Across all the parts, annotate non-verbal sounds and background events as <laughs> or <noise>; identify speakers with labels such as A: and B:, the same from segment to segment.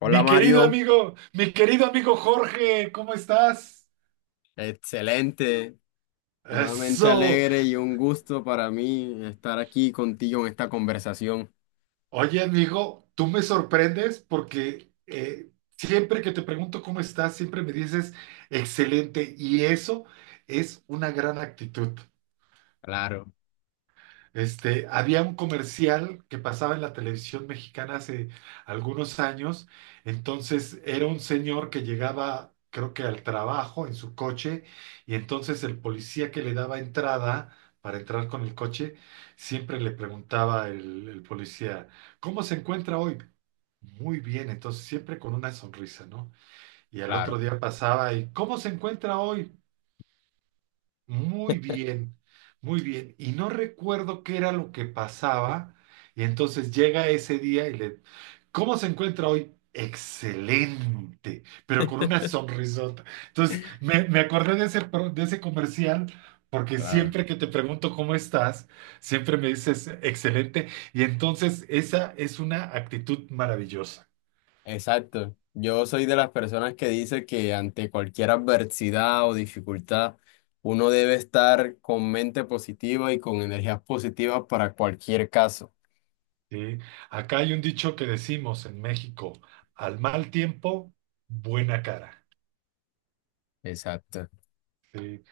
A: Hola, Mario.
B: Mi querido amigo Jorge, ¿cómo estás?
A: Excelente, nuevamente
B: Eso.
A: alegre y un gusto para mí estar aquí contigo en esta conversación.
B: Oye, amigo, tú me sorprendes porque siempre que te pregunto cómo estás, siempre me dices excelente y eso es una gran actitud.
A: Claro,
B: Había un comercial que pasaba en la televisión mexicana hace algunos años. Entonces era un señor que llegaba, creo que al trabajo en su coche, y entonces el policía que le daba entrada para entrar con el coche, siempre le preguntaba el policía, ¿cómo se encuentra hoy? Muy bien. Entonces siempre con una sonrisa, ¿no? Y al otro
A: claro,
B: día pasaba y, ¿cómo se encuentra hoy? Muy bien, muy bien. Y no recuerdo qué era lo que pasaba. Y entonces llega ese día y le... ¿Cómo se encuentra hoy? Excelente, pero con una sonrisota. Entonces, me acordé de ese comercial, porque
A: claro.
B: siempre que te pregunto cómo estás, siempre me dices excelente. Y entonces esa es una actitud maravillosa.
A: Exacto. Yo soy de las personas que dice que ante cualquier adversidad o dificultad, uno debe estar con mente positiva y con energías positivas para cualquier caso.
B: ¿Sí? Acá hay un dicho que decimos en México: al mal tiempo, buena cara.
A: Exacto.
B: ¿Sí?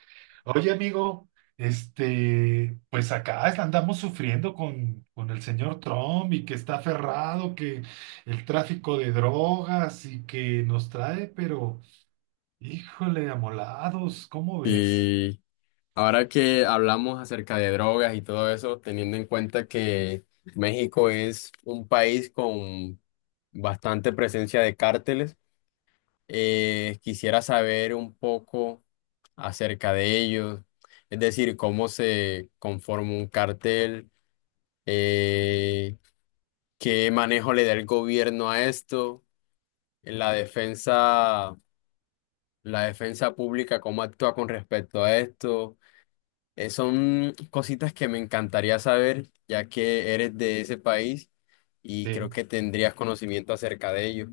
B: Oye, amigo, pues acá andamos sufriendo con el señor Trump, y que está aferrado, que el tráfico de drogas y que nos trae, pero híjole, amolados, ¿cómo ves?
A: Y ahora que hablamos acerca de drogas y todo eso, teniendo en cuenta que México es un país con bastante presencia de cárteles, quisiera saber un poco acerca de ellos, es decir, cómo se conforma un cártel, eh, qué manejo le da el gobierno a esto, la defensa, la defensa pública, cómo actúa con respecto a esto. Son cositas que me encantaría saber, ya que eres de ese país y creo
B: Sí,
A: que tendrías conocimiento acerca de ello.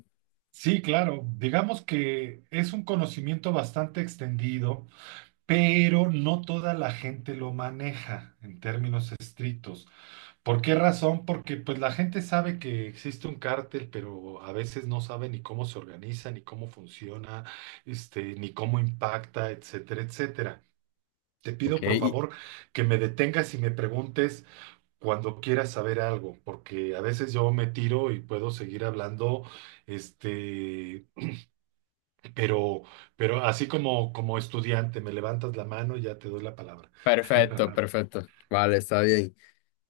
B: sí, claro, digamos que es un conocimiento bastante extendido, pero no toda la gente lo maneja en términos estrictos. ¿Por qué razón? Porque pues la gente sabe que existe un cártel, pero a veces no sabe ni cómo se organiza, ni cómo funciona, ni cómo impacta, etcétera, etcétera. Te
A: Ok,
B: pido por favor que me detengas y me preguntes cuando quieras saber algo, porque a veces yo me tiro y puedo seguir hablando, este, pero, así como estudiante, me levantas la mano y ya te doy la palabra.
A: perfecto,
B: <laughs>
A: perfecto. Vale, está bien.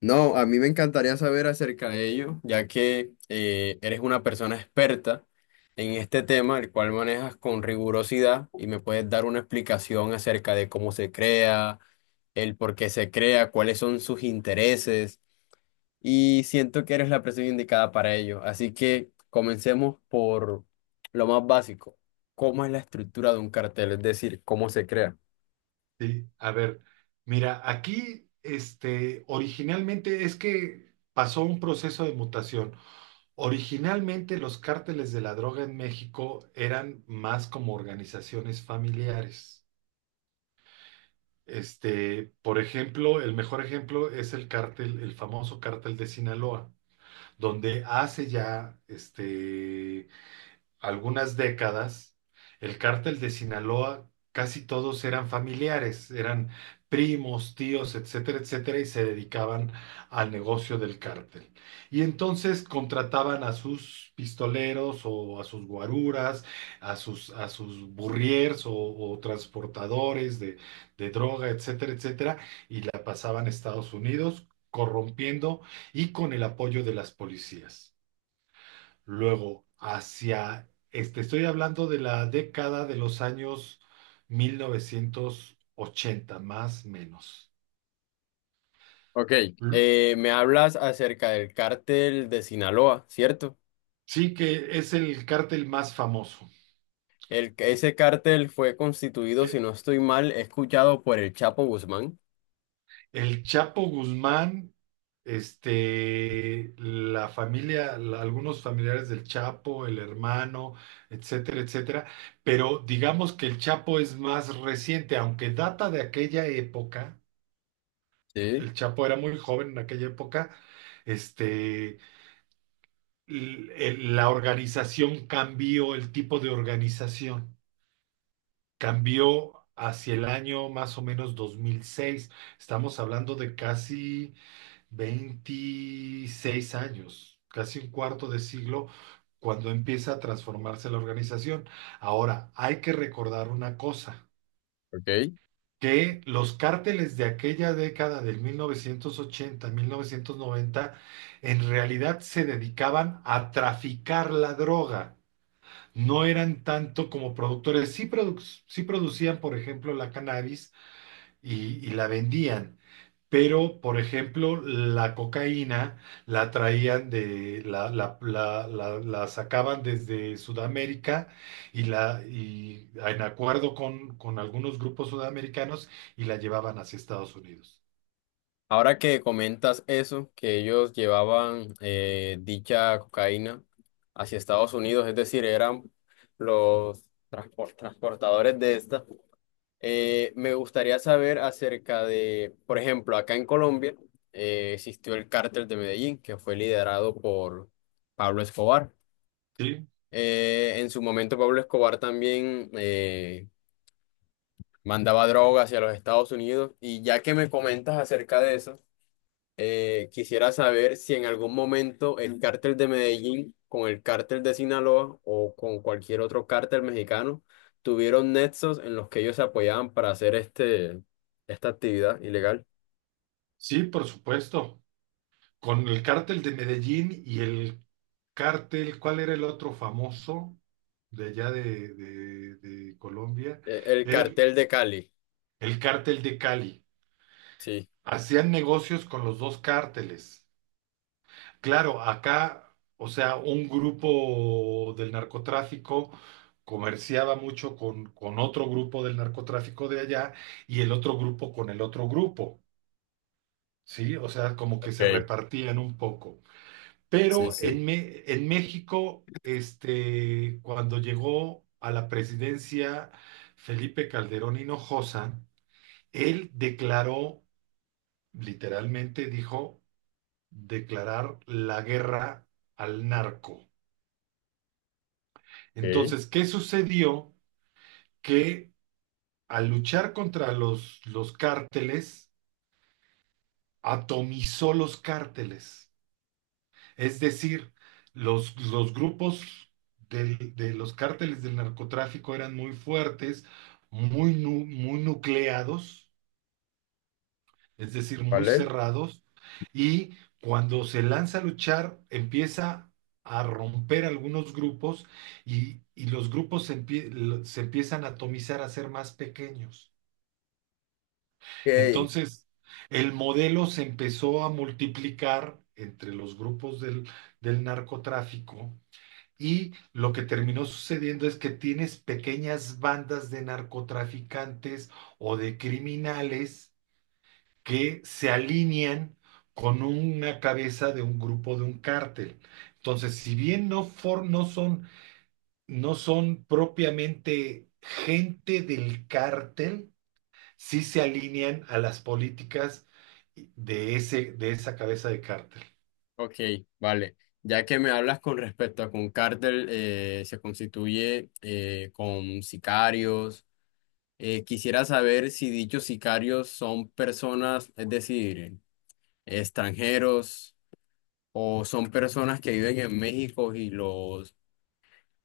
A: No, a mí me encantaría saber acerca de ello, ya que eres una persona experta en este tema, el cual manejas con rigurosidad y me puedes dar una explicación acerca de cómo se crea, el por qué se crea, cuáles son sus intereses. Y siento que eres la persona indicada para ello. Así que comencemos por lo más básico. ¿Cómo es la estructura de un cartel? Es decir, ¿cómo se crea?
B: Sí, a ver, mira, aquí originalmente es que pasó un proceso de mutación. Originalmente los cárteles de la droga en México eran más como organizaciones familiares. Por ejemplo, el mejor ejemplo es el cártel, el famoso cártel de Sinaloa, donde hace ya algunas décadas, el cártel de Sinaloa, casi todos eran familiares, eran primos, tíos, etcétera, etcétera, y se dedicaban al negocio del cártel. Y entonces contrataban a sus pistoleros o a sus guaruras, a sus burriers o transportadores de droga, etcétera, etcétera, y la pasaban a Estados Unidos corrompiendo y con el apoyo de las policías. Luego, estoy hablando de la década de los años 1980, más menos.
A: Ok,
B: L-
A: me hablas acerca del cártel de Sinaloa, ¿cierto?
B: Sí, que es el cártel más famoso.
A: El, ese cártel fue constituido, si
B: Eh,
A: no estoy mal, escuchado por el Chapo Guzmán.
B: El Chapo Guzmán, la familia, algunos familiares del Chapo, el hermano, etcétera, etcétera. Pero digamos que el Chapo es más reciente, aunque data de aquella época.
A: Sí,
B: El Chapo era muy joven en aquella época. Este, la organización cambió, el tipo de organización cambió hacia el año más o menos 2006. Estamos hablando de casi 26 años, casi un cuarto de siglo, cuando empieza a transformarse la organización. Ahora, hay que recordar una cosa,
A: ok.
B: que los cárteles de aquella década del 1980, 1990, en realidad se dedicaban a traficar la droga. No eran tanto como productores, sí, sí producían, por ejemplo, la cannabis, y la vendían, pero, por ejemplo, la cocaína la traían de, la sacaban desde Sudamérica, y en acuerdo con algunos grupos sudamericanos, y la llevaban hacia Estados Unidos.
A: Ahora que comentas eso, que ellos llevaban dicha cocaína hacia Estados Unidos, es decir, eran los transportadores de esta, me gustaría saber acerca de, por ejemplo, acá en Colombia existió el cártel de Medellín, que fue liderado por Pablo Escobar.
B: Sí,
A: En su momento Pablo Escobar también mandaba droga hacia los Estados Unidos y ya que me comentas acerca de eso, quisiera saber si en algún momento el cártel de Medellín con el cártel de Sinaloa o con cualquier otro cártel mexicano tuvieron nexos en los que ellos se apoyaban para hacer este, esta actividad ilegal.
B: sí, por supuesto. Con el cártel de Medellín y el cártel, ¿cuál era el otro famoso de allá, de, de Colombia?
A: El
B: Era el,
A: cartel de Cali.
B: el cártel de Cali.
A: Sí,
B: Hacían negocios con los dos cárteles. Claro, acá, o sea, un grupo del narcotráfico comerciaba mucho con otro grupo del narcotráfico de allá, y el otro grupo con el otro grupo, ¿sí? O sea, como que se
A: ok.
B: repartían un poco.
A: Sí,
B: Pero
A: sí.
B: en, en México, cuando llegó a la presidencia Felipe Calderón Hinojosa, él declaró, literalmente dijo, declarar la guerra al narco.
A: Ok.
B: Entonces, ¿qué sucedió? Que al luchar contra los cárteles, atomizó los cárteles. Es decir, los grupos de los cárteles del narcotráfico eran muy fuertes, muy nucleados, es decir, muy
A: ¿Vale?
B: cerrados, y cuando se lanza a luchar, empieza a romper algunos grupos, y los grupos se empiezan a atomizar, a ser más pequeños.
A: Ok.
B: Entonces, el modelo se empezó a multiplicar entre los grupos del narcotráfico, y lo que terminó sucediendo es que tienes pequeñas bandas de narcotraficantes o de criminales que se alinean con una cabeza de un grupo de un cártel. Entonces, si bien no son propiamente gente del cártel, sí se alinean a las políticas de esa cabeza de cártel.
A: Ok, vale. Ya que me hablas con respecto a que un cártel se constituye con sicarios. Quisiera saber si dichos sicarios son personas, es decir, extranjeros o son personas que viven en México y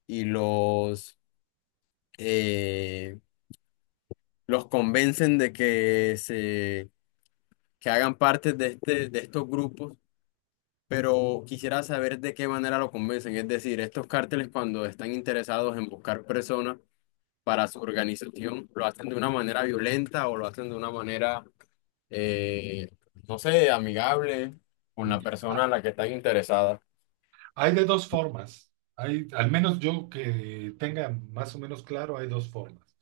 A: y los eh, los convencen de que se que hagan parte de de estos grupos, pero quisiera saber de qué manera lo convencen, es decir, estos cárteles cuando están interesados en buscar personas para su organización, lo hacen de una manera violenta o lo hacen de una manera eh, no sé, amigable, con la persona a
B: Ah,
A: la que están interesadas.
B: hay de dos formas. Hay, al menos yo que tenga más o menos claro, hay dos formas.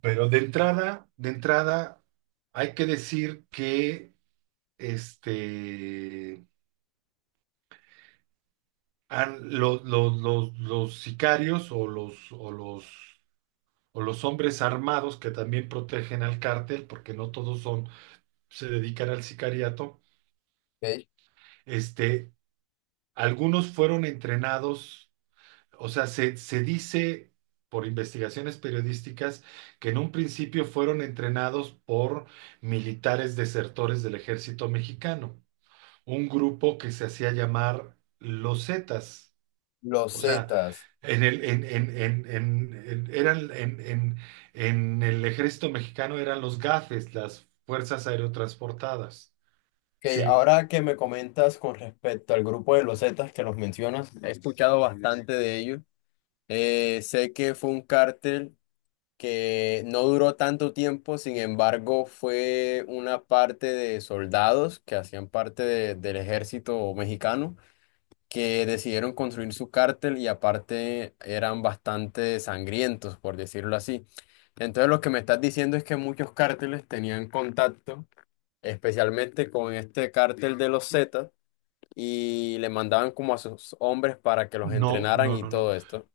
B: Pero de entrada, hay que decir que este, los sicarios o los hombres armados que también protegen al cártel, porque no todos son, se dedican al sicariato,
A: Ok,
B: este, algunos fueron entrenados, o sea, se dice por investigaciones periodísticas que en un principio fueron entrenados por militares desertores del ejército mexicano, un grupo que se hacía llamar los Zetas.
A: los
B: O sea,
A: Zetas.
B: en el, en- en el ejército mexicano eran los GAFES, las Fuerzas Aerotransportadas.
A: Ok,
B: Sí,
A: ahora que me comentas con respecto al grupo de los Zetas que los mencionas, he escuchado bastante de ellos. Sé que fue un cártel que no duró tanto tiempo, sin embargo, fue una parte de soldados que hacían parte del ejército mexicano, que decidieron construir su cártel y aparte eran bastante sangrientos, por decirlo así. Entonces lo que me estás diciendo es que muchos cárteles tenían contacto, especialmente con este cártel de los Zetas, y le mandaban como a sus hombres para que los
B: no,
A: entrenaran
B: no,
A: y
B: no, no.
A: todo esto.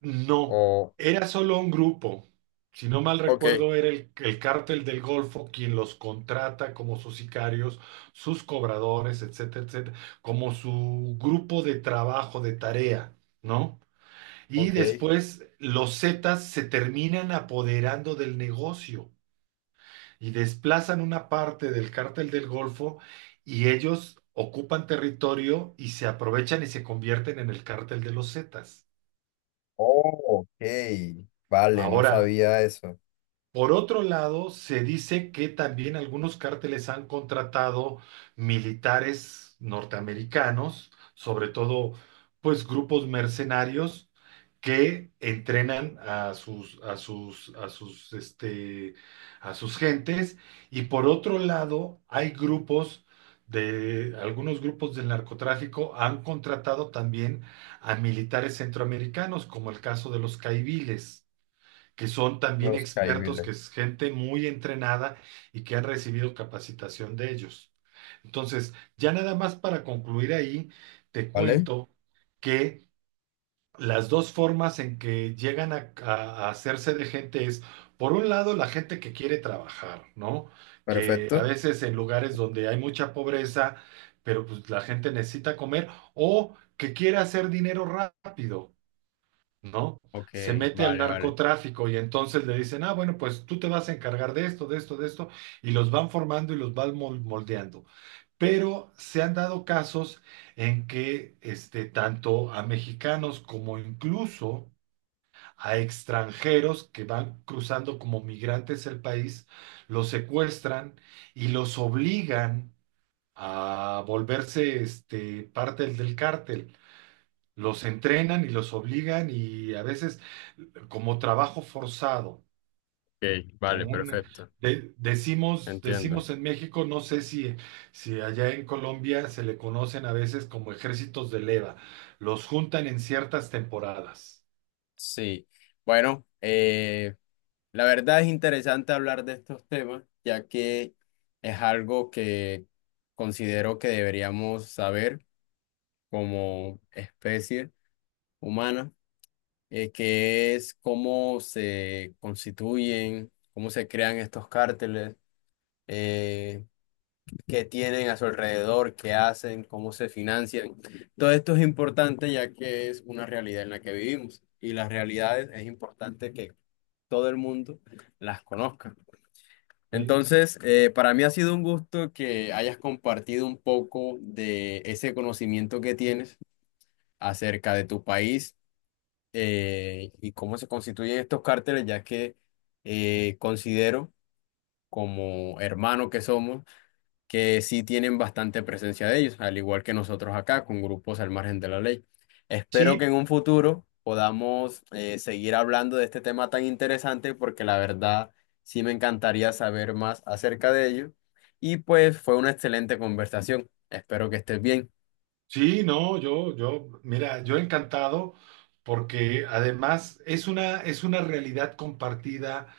B: No,
A: O
B: era solo un grupo. Si no mal
A: ok,
B: recuerdo, era el cártel del Golfo quien los contrata como sus sicarios, sus cobradores, etcétera, etcétera, como su grupo de trabajo, de tarea, ¿no? Y
A: ok.
B: después los Zetas se terminan apoderando del negocio, y desplazan una parte del cártel del Golfo, y ellos ocupan territorio y se aprovechan y se convierten en el cártel de los Zetas.
A: Oh, ok. Vale, no
B: Ahora,
A: sabía eso.
B: por otro lado, se dice que también algunos cárteles han contratado militares norteamericanos, sobre todo pues grupos mercenarios que entrenan a sus a sus a sus a sus gentes, y por otro lado hay grupos, de algunos grupos del narcotráfico han contratado también a militares centroamericanos, como el caso de los caiviles, que son también
A: Los
B: expertos,
A: Caibiles.
B: que es gente muy entrenada y que han recibido capacitación de ellos. Entonces, ya nada más para concluir ahí, te
A: Vale,
B: cuento que las dos formas en que llegan a hacerse de gente es, por un lado, la gente que quiere trabajar, ¿no? Que a
A: perfecto.
B: veces en lugares donde hay mucha pobreza, pero pues la gente necesita comer o que quiere hacer dinero rápido, ¿no?
A: Ok,
B: Se mete al
A: vale, vale.
B: narcotráfico, y entonces le dicen: ah, bueno, pues tú te vas a encargar de esto, de esto, de esto, y los van formando y los van moldeando. Pero se han dado casos en que tanto a mexicanos como incluso a extranjeros que van cruzando como migrantes el país, los secuestran y los obligan a volverse parte del cártel. Los entrenan y los obligan, y a veces como trabajo forzado,
A: Ok, vale,
B: como un,
A: perfecto.
B: de- decimos,
A: Entiendo.
B: decimos en México, no sé si, si allá en Colombia se le conocen a veces como ejércitos de leva, los juntan en ciertas temporadas.
A: Sí, bueno, la verdad es interesante hablar de estos temas, ya que es algo que considero que deberíamos saber como especie humana, que es cómo se constituyen, cómo se crean estos cárteles, eh, qué tienen a su alrededor, qué hacen, cómo se financian. Todo esto es importante ya que es una realidad en la que vivimos y las realidades es importante que todo el mundo las conozca.
B: ¿Sí?
A: Entonces, para mí ha sido un gusto que hayas compartido un poco de ese conocimiento que tienes acerca de tu país, y cómo se constituyen estos cárteles, ya que considero, como hermano que somos, que sí tienen bastante presencia de ellos, al igual que nosotros acá, con grupos al margen de la ley. Espero que
B: Sí,
A: en un futuro podamos seguir hablando de este tema tan interesante, porque la verdad sí me encantaría saber más acerca de ello. Y pues fue una excelente conversación. Espero que estés bien.
B: sí, no, mira, yo encantado, porque además es una realidad compartida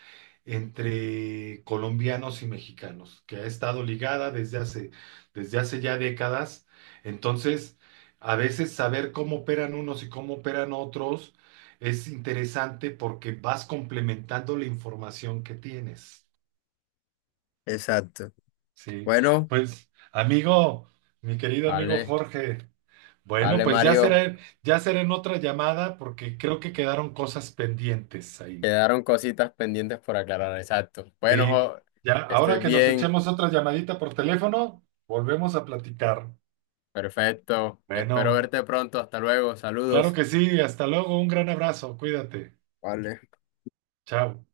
B: entre colombianos y mexicanos, que ha estado ligada desde hace, ya décadas. Entonces, a veces saber cómo operan unos y cómo operan otros es interesante, porque vas complementando la información que tienes.
A: Exacto.
B: Sí,
A: Bueno,
B: pues, amigo, mi querido amigo
A: vale,
B: Jorge. Bueno,
A: vale,
B: pues ya
A: Mario.
B: será, en otra llamada, porque creo que quedaron cosas pendientes ahí.
A: Quedaron cositas pendientes por aclarar, exacto. Bueno,
B: Sí, ya,
A: que
B: ahora
A: estés
B: que nos
A: bien.
B: echemos otra llamadita por teléfono, volvemos a platicar.
A: Perfecto. Espero
B: Bueno,
A: verte pronto. Hasta luego.
B: claro
A: Saludos.
B: que sí, hasta luego, un gran abrazo, cuídate,
A: Vale.
B: chao.